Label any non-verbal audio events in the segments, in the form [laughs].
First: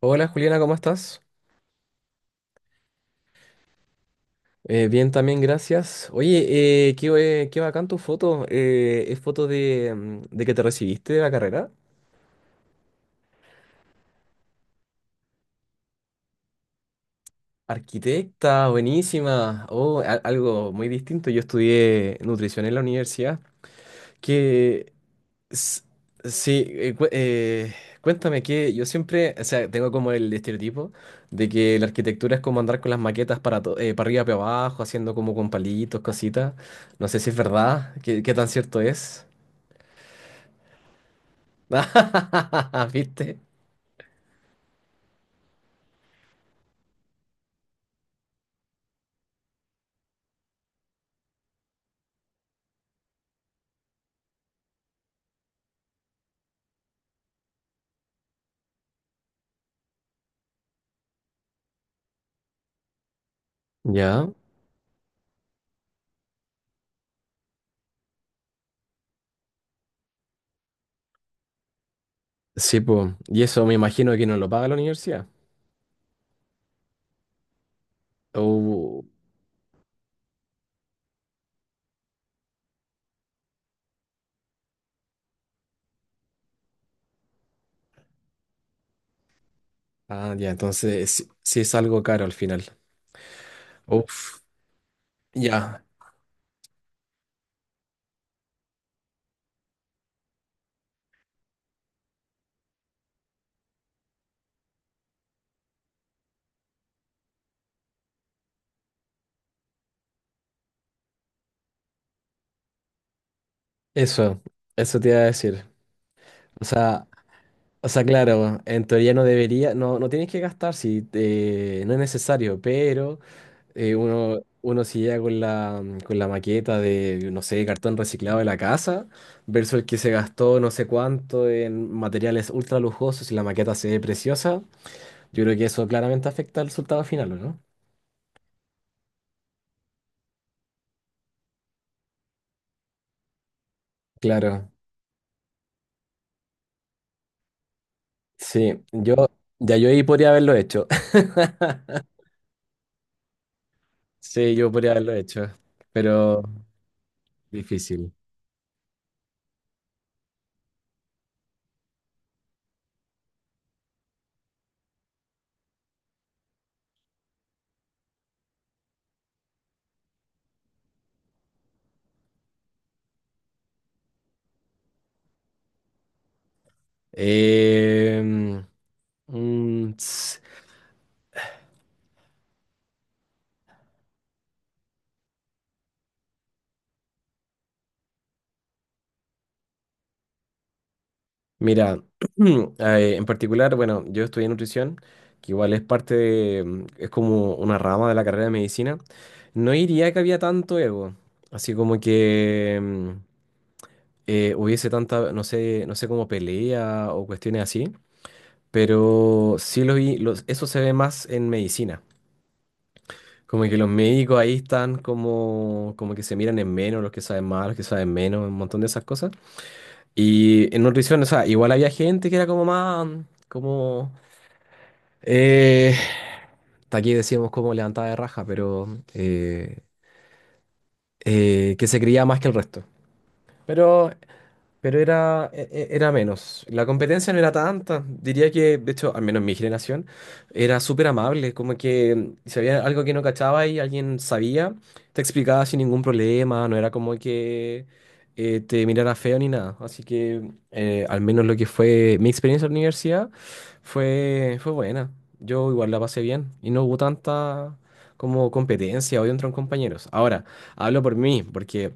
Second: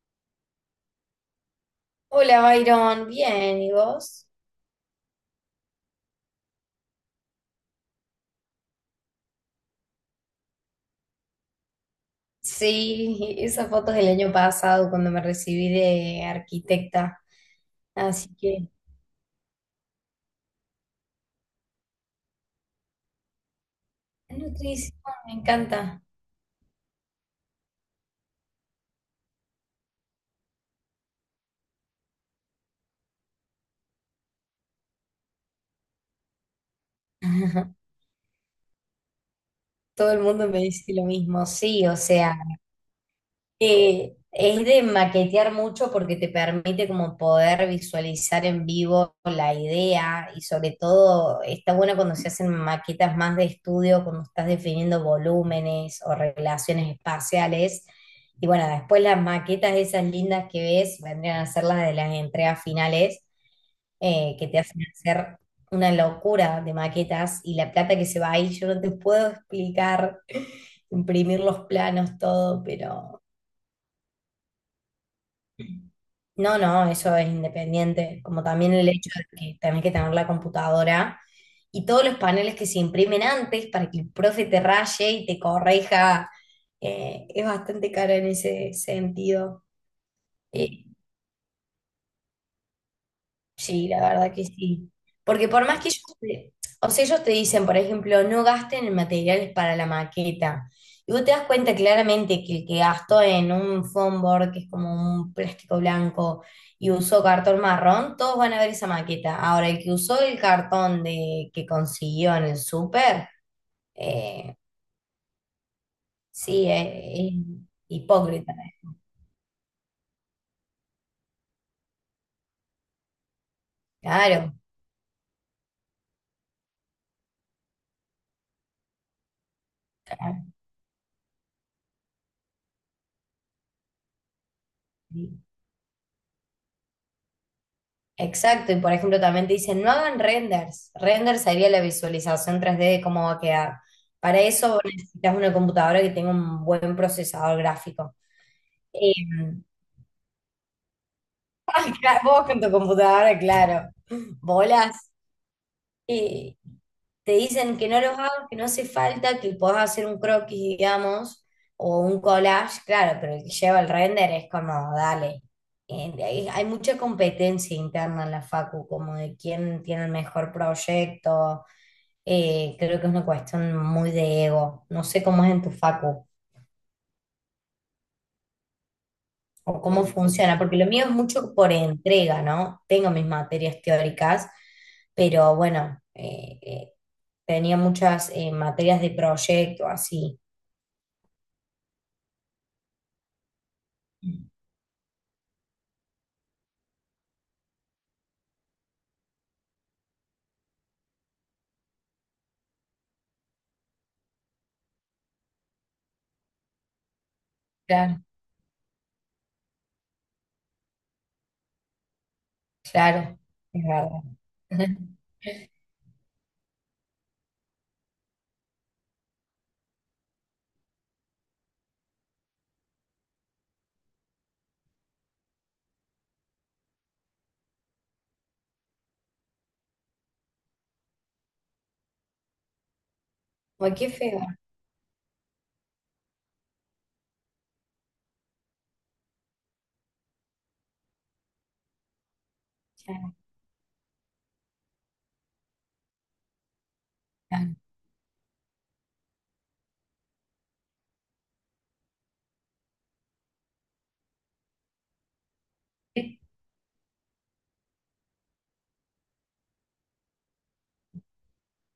Hola Juliana, ¿cómo estás? Hola, Byron. Bien, ¿y vos? Bien, también, gracias. Oye, qué bacán tu foto. ¿Es foto de que te recibiste de la carrera? Sí, esa foto es del año pasado cuando me recibí de arquitecta. Así Arquitecta, que, buenísima. Oh, algo muy distinto. Yo estudié nutrición en la universidad. Que nutrísimo, me s- encanta. sí, cuéntame que yo siempre, o sea, tengo como el estereotipo de que la arquitectura es como andar con las maquetas para arriba, para abajo, haciendo como con palitos, cositas. No sé si es [laughs] verdad, qué tan cierto es. Todo el mundo me dice lo mismo. Sí, o sea. [laughs] ¿Viste? Es de maquetear mucho porque te permite como poder visualizar en vivo la idea y sobre todo está bueno cuando se hacen maquetas más de estudio, cuando estás definiendo volúmenes o relaciones espaciales. Y bueno, después las maquetas esas lindas que ves vendrían a ser las de las entregas finales, Ya, que te hacen hacer una locura de maquetas y la plata que se va ahí, yo no te puedo explicar, [laughs] imprimir los planos, todo, sí, pues. pero... Y eso me imagino que no lo paga la universidad. No, no, eso es independiente, como también el Oh, hecho de que tenés que tener la computadora y todos los paneles que se imprimen antes para que el profe te raye y te corrija, es bastante caro en ese sentido. ah, ya, Eh, entonces sí, sí es algo caro al final. Sí, la verdad Uf, que sí. Porque por más ya, que ellos te, o sea, ellos te dicen, por ejemplo, no gasten en materiales para la maqueta. Y vos te das cuenta claramente que el que gastó en un foam board, que es como un plástico blanco, y usó cartón marrón, todos van a ver esa maqueta. Ahora, el que usó el cartón de, que consiguió en el súper, eso, eh, eso te iba a decir. O sí, sea, es hipócrita. claro, en teoría no debería, no tienes que gastar no es necesario, pero uno, Claro, uno se llega con la maqueta de, no sé, cartón reciclado de la casa, versus el que se claro. gastó no sé cuánto en materiales ultra lujosos y la maqueta se ve preciosa. Sí. Yo creo que eso claramente afecta al resultado final, ¿o no? Exacto, y por ejemplo también te dicen, no hagan renders. Render sería la visualización tres d de cómo va a quedar. Para Claro, eso necesitas una computadora que tenga un buen procesador gráfico. sí, Eh, ya yo ahí podría haberlo hecho. [laughs] [laughs] vos con tu computadora, claro. Sí, yo podría Bolas. haberlo hecho, pero Y te dicen que no difícil. los hagas, que no hace falta, que podés hacer un croquis, digamos, o un collage, claro, pero el que lleva el render es como, dale. Hay mucha competencia interna en la Facu, como de quién tiene el mejor proyecto. Creo que es una cuestión muy de ego. No sé cómo es en tu Facu. Em, O mm, cómo funciona, porque lo mío es mucho por entrega, ¿no? Tengo mis materias teóricas, pero bueno, tenía muchas materias de proyecto, así. Mira, [clears throat] en particular, bueno, yo estudié nutrición, que igual es parte de, es como una rama de la carrera de medicina. No diría que había tanto ego, así como que hubiese tanta, no sé como pelea o cuestiones así, Claro, pero sí lo vi, eso se ve más en medicina. claro, Como que es los verdad. médicos ahí están [laughs] como que se miran en menos, los que saben más, los que saben menos, un montón de esas cosas. Y en nutrición, o sea, igual había gente que era como más, como Eh, hasta aquí decíamos como levantada de raja, pero que se creía más que el resto. Ay, qué Pero feo. pero era, era menos. La competencia no era tanta. Diría que, de hecho, al menos mi generación, era súper amable. Como que si había algo que no Claro, cachaba y alguien sabía, te explicaba sin ningún problema. No era como claro. que te mirara feo ni nada. Así que, al menos lo que fue mi experiencia en la universidad fue buena. Yo igual la pasé bien y no hubo tanta como competencia o entre compañeros. Ahora, hablo por mí, porque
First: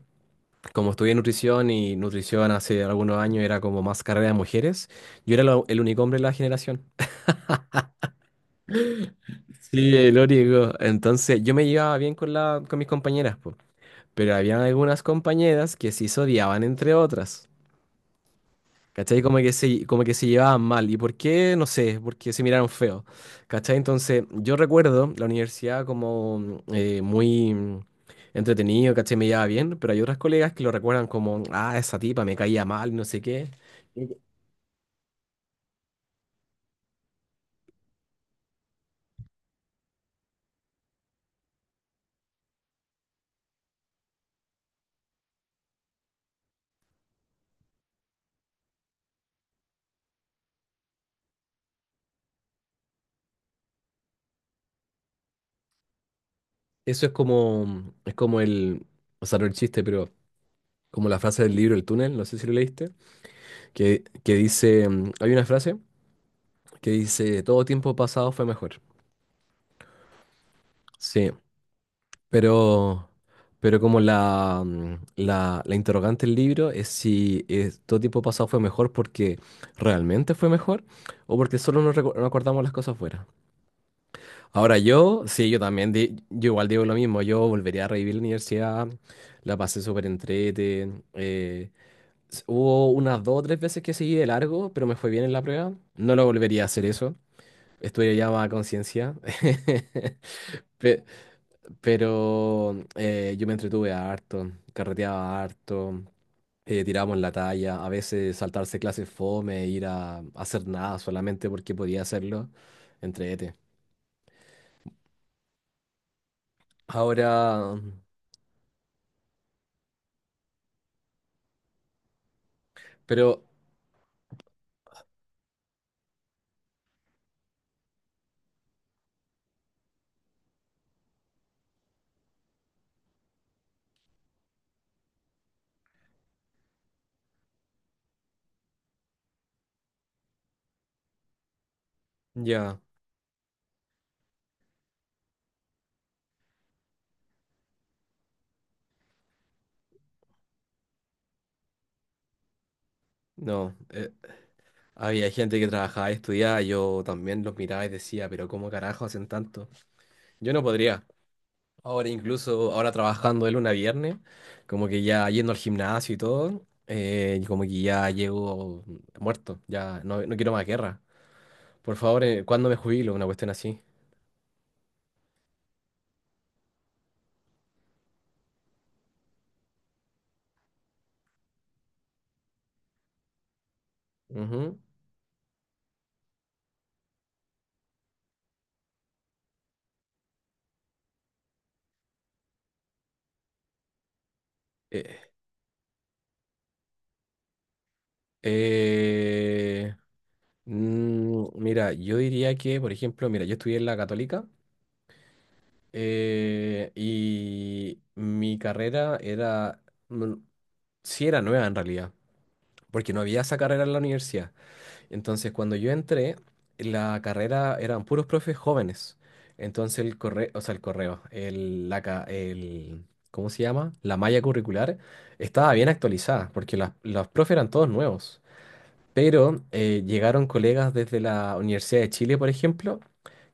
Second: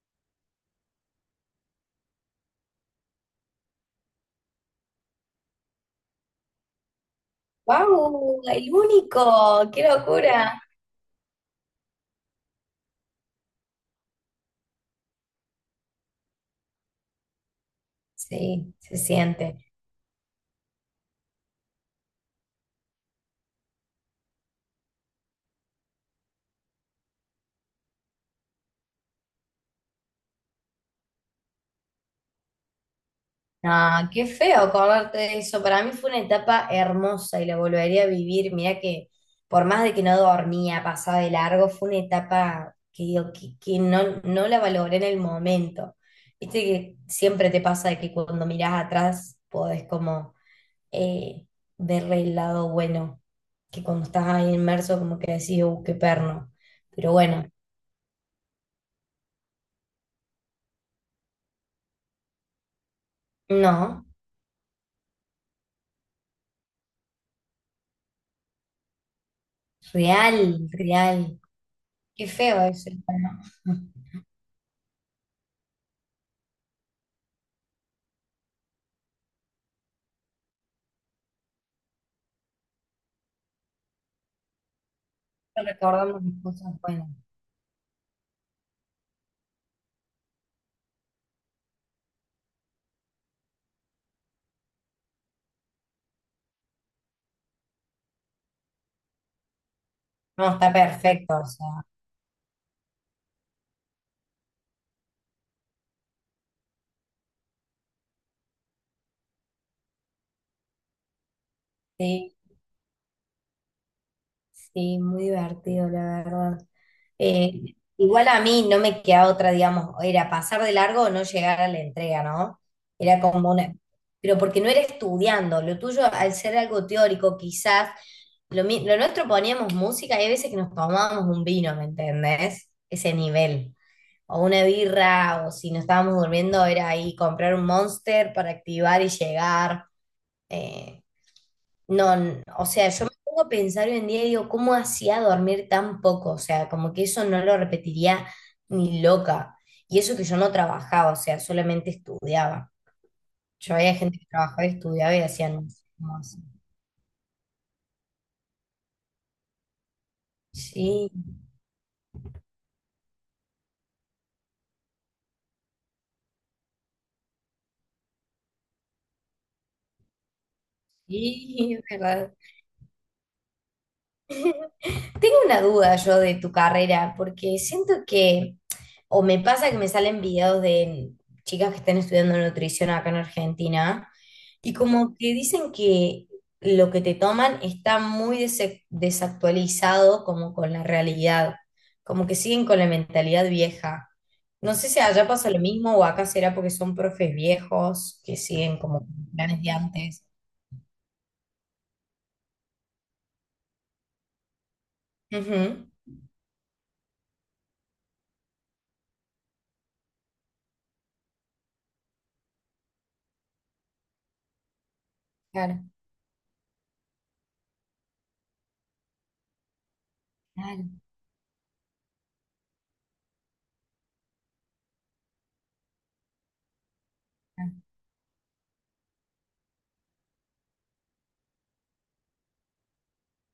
como estudié nutrición y nutrición hace algunos años era como más carrera de mujeres, yo era el único hombre de la generación. [laughs] ¡Guau! El único, qué Sí, el locura. único. Entonces yo me llevaba bien con mis compañeras, po. Pero había algunas compañeras que sí se odiaban entre otras. Sí, se ¿Cachai? Como que siente. se, como que se llevaban mal. ¿Y por qué? No sé, porque se miraron feo. ¿Cachai? Entonces yo recuerdo la universidad como muy entretenido, ¿cachai? Me llevaba bien, pero hay otras colegas que lo recuerdan como, ah, esa tipa me caía mal, no sé qué. Ah, qué feo acordarte de eso. Para mí fue una etapa hermosa y la volvería a vivir. Mirá que por más de que no dormía, pasaba de largo, fue una etapa que digo, que no, no la valoré en el momento. Viste que siempre te pasa de que cuando mirás atrás podés como eh, ver el lado bueno, que cuando estás ahí inmerso como que decís, qué perno. Eso Pero bueno, es como el, o sea, no el chiste, pero como la frase del libro El túnel, no sé si lo leíste, que, no, que dice, hay una frase que dice, todo tiempo pasado fue mejor. real, Sí, real. Qué feo eso. pero, Hermano. pero como [laughs] la interrogante del libro es si es, todo tiempo pasado fue mejor porque realmente fue mejor o porque solo nos acordamos las cosas fuera. Ahora yo, sí, yo también, di- Recordamos las yo igual cosas digo lo buenas. mismo, yo volvería a revivir la universidad, la pasé súper entrete. Hubo unas dos o tres veces que seguí de largo, pero me fue bien en la prueba. No lo volvería a hacer eso. Estuve ya más a conciencia. [laughs] No, está Pe- perfecto, o sea, Pero yo me entretuve harto, carreteaba harto, tirábamos la talla, a veces saltarse clases fome, ir a hacer nada solamente porque podía sí, hacerlo. Entrete. sí, muy divertido, la verdad. Eh, Ahora, Igual a mí no me quedaba otra, digamos, era pasar de largo o no llegar a la entrega, ¿no? Era pero como una... Pero porque no era estudiando, lo tuyo al ser algo teórico, quizás, lo, lo nuestro poníamos música y hay veces que nos tomábamos un vino, ¿me entendés? Ese nivel. O una birra, o si nos estábamos durmiendo, era ahí comprar un Monster para activar y llegar. Eh, no, o ya, sea, yo me pongo a pensar hoy en día y digo, ¿cómo hacía dormir tan poco? O sea, como que eso no lo repetiría ni loca. Y eso que yo no trabajaba, o sea, solamente estudiaba. Yo no. había gente que trabajaba y estudiaba y Había gente que hacían trabajaba y como así. estudiaba, yo también los miraba y decía, pero ¿cómo carajo hacen tanto? Yo no podría. Sí, Ahora incluso, ahora trabajando de lunes a viernes, como que ya yendo al gimnasio y todo, como que ya llego muerto, ya no quiero más guerra. sí, es Por favor, verdad. ¿Cuándo me jubilo? Una cuestión así. Tengo una duda yo de tu carrera, porque siento que, o me pasa que me salen videos de chicas que están estudiando nutrición acá en Argentina. Y Ujú. como que dicen que lo que te toman está muy desactualizado como con la realidad, como que siguen con la mentalidad vieja. No sé si Eh, allá pasa lo mismo o acá será porque son profes viejos que siguen como con planes de eh, antes. Mira, yo diría que, por ejemplo, mira, yo estudié en la Católica, Ujú, y mi carrera era, mm, sí era nueva en realidad, porque no había esa carrera en la universidad. Entonces, cuando claro, yo entré, la carrera eran puros profes jóvenes. Entonces, el correo, o sea, el claro, correo, el, la, ca- el, ¿cómo se llama? La malla curricular estaba bien actualizada, porque los profes eran todos nuevos. Pero llegaron colegas desde la Universidad de Chile, por ejemplo,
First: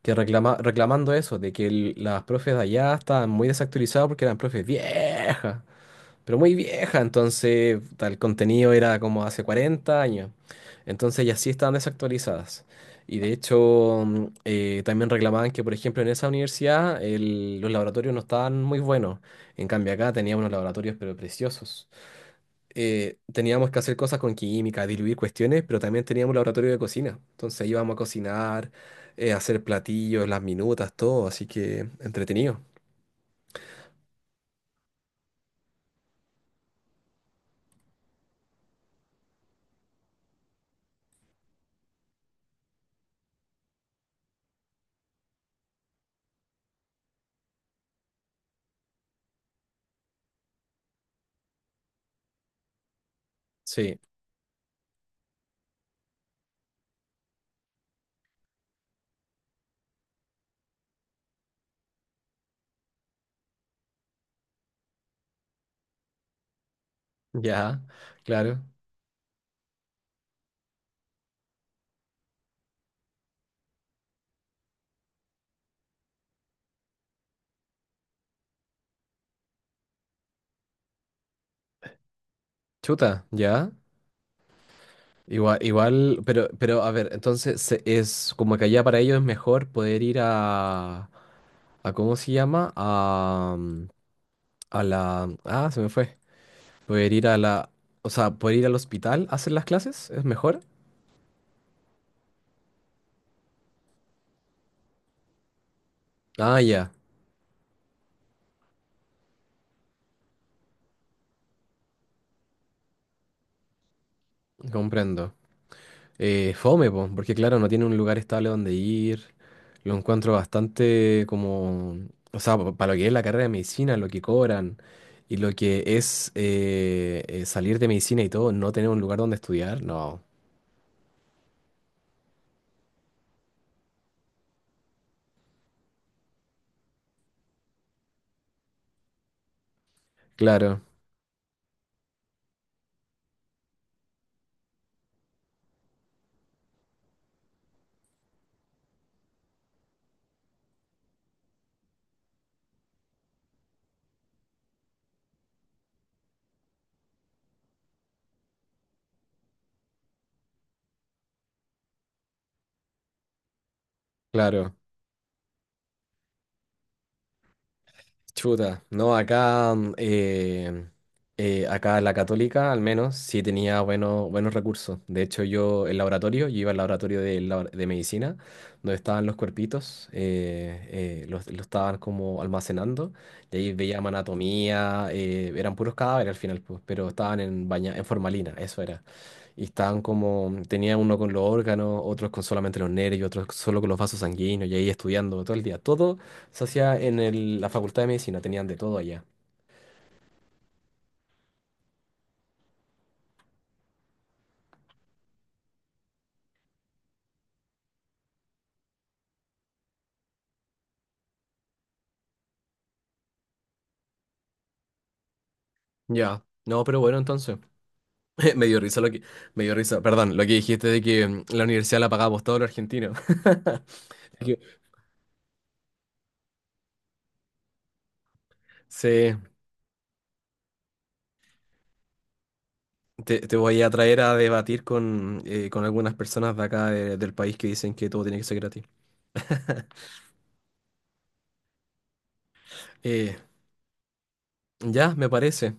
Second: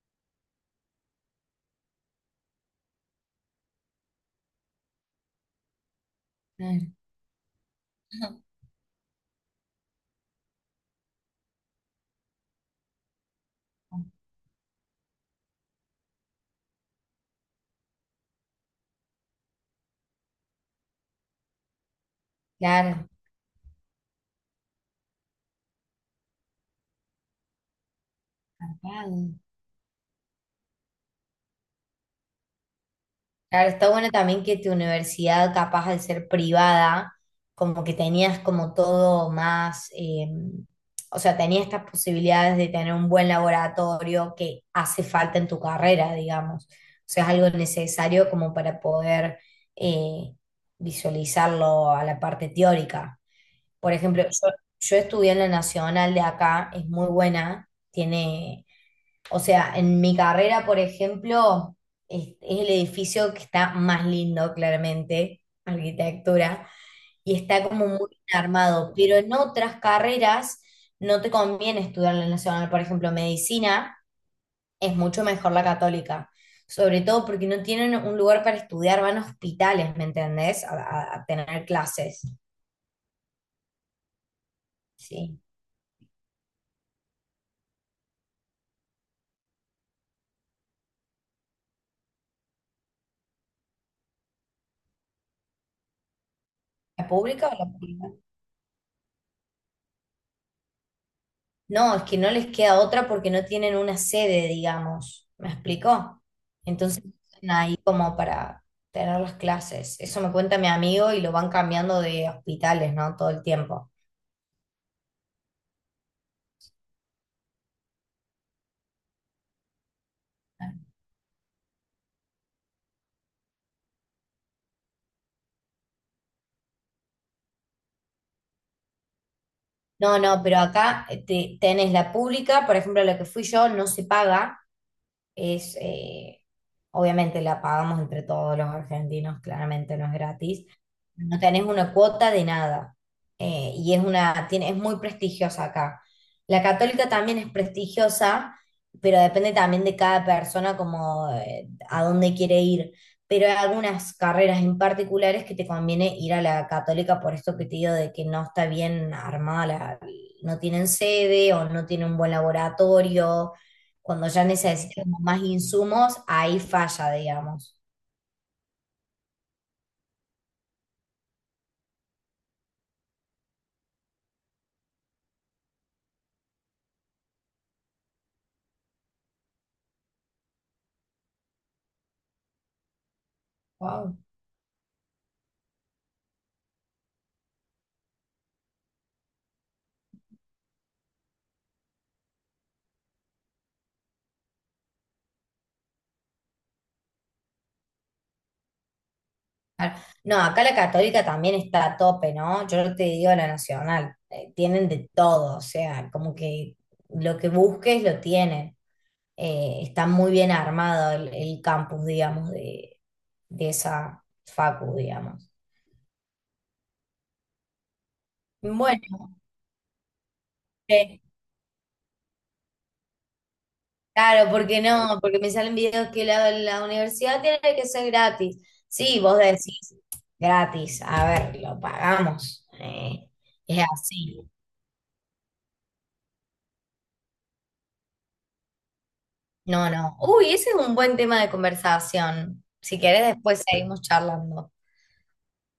que reclamando eso, de que las profes de allá estaban muy desactualizadas porque eran profes viejas pero muy claro, claro. vieja, entonces el [laughs] contenido era como hace 40 años. Entonces ya sí estaban desactualizadas. Y de hecho también reclamaban que, por ejemplo, en esa universidad los laboratorios no estaban muy buenos. En cambio acá teníamos unos laboratorios pero preciosos. Claro, Teníamos que hacer cosas con química, diluir cuestiones, pero también teníamos un laboratorio de cocina. Entonces íbamos a cocinar, tapado. hacer platillos, las minutas, todo. Así que entretenido. Claro, está bueno también que tu universidad, capaz de ser privada, como que tenías como todo más, o sea, tenías estas posibilidades de tener un buen laboratorio que hace falta en tu carrera, digamos. O sea, es algo necesario como para poder eh, visualizarlo a la parte teórica. Por Sí, ejemplo, yo estudié en la Nacional de acá, es muy buena, tiene, o sea, en mi carrera, por ejemplo, es el edificio que está más lindo, claramente, arquitectura, y está ya, como muy bien claro. armado, pero en otras carreras no te conviene estudiar en la nacional, por ejemplo, medicina, es mucho mejor la católica, sobre todo porque no tienen un lugar para estudiar, van a hospitales, ¿me entendés? A, a tener clases, Chuta, ya. ¿sí? Igual, pero a ver, entonces es como que allá para ellos es mejor poder ir a ¿cómo se llama? A, mm, a la, ah, se me fue. ¿La Poder ir a pública o la, la o privada? sea, poder ir al hospital a hacer las clases, ¿es mejor? No, es que no les queda otra porque no tienen una sede, digamos. ¿Me explicó? Ah, ya, Entonces están ahí como para tener las clases. Eso me cuenta mi amigo y lo van cambiando de hospitales, ¿no? Todo el tiempo. comprendo. Fome, po, porque claro, no tiene un lugar estable donde ir. Lo encuentro bastante como, o sea, para lo que es la carrera de medicina, lo que cobran y lo que es salir de medicina y todo, no tener un lugar donde estudiar, No, no. no, pero acá tenés la pública, por ejemplo, la que fui yo no se paga, es, obviamente la pagamos entre todos los argentinos, claramente no es gratis, Claro, no tenés una cuota de nada, y es una, tiene, es muy prestigiosa acá. La católica también es prestigiosa, pero depende también de cada persona como a dónde quiere ir. Pero hay algunas carreras en particulares que te conviene ir a la católica por esto que te digo de que no está bien armada, no tienen sede o no tienen un buen laboratorio cuando ya claro. necesitamos más insumos, ahí falla, digamos. Chuta, no, acá la Católica al menos sí tenía buenos, buenos recursos. De hecho, yo el laboratorio, yo iba al laboratorio de medicina, donde estaban los cuerpitos, los estaban como almacenando, y ahí veían Wow. anatomía, eran puros cadáveres al final, pues, pero estaban en formalina, eso era. Y estaban como, tenía uno con los órganos, otros con solamente los nervios, otros solo con los vasos sanguíneos, y ahí estudiando todo el día. Todo se hacía en la Facultad de Medicina, tenían de todo allá. Claro. No, acá la católica también está a tope, ¿no? Yo no te digo la nacional, tienen de todo, o sea, como que lo que busques lo tienen. Está muy bien armado el campus, digamos, de esa facu, digamos. Ya, no, pero bueno, entonces. [laughs] Me dio risa lo que, Bueno, Me dio risa, perdón, lo que dijiste de eh, que la universidad la pagamos todos los argentinos. [laughs] claro, Que porque no, porque me salen videos que la universidad tiene que ser gratis. Sí, se- vos decís, gratis, a ver, lo pagamos. Te Es voy a traer a así. debatir con algunas personas de acá del país que dicen que todo tiene que ser gratis. No, no. Uy, ese es un buen tema de conversación. Si querés, Eh, después seguimos charlando. ya, me parece.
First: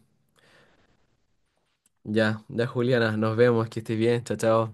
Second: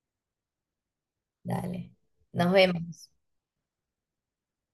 Dale, Ya, nos ya, vemos. Juliana, nos vemos, que estés bien, chao, chao.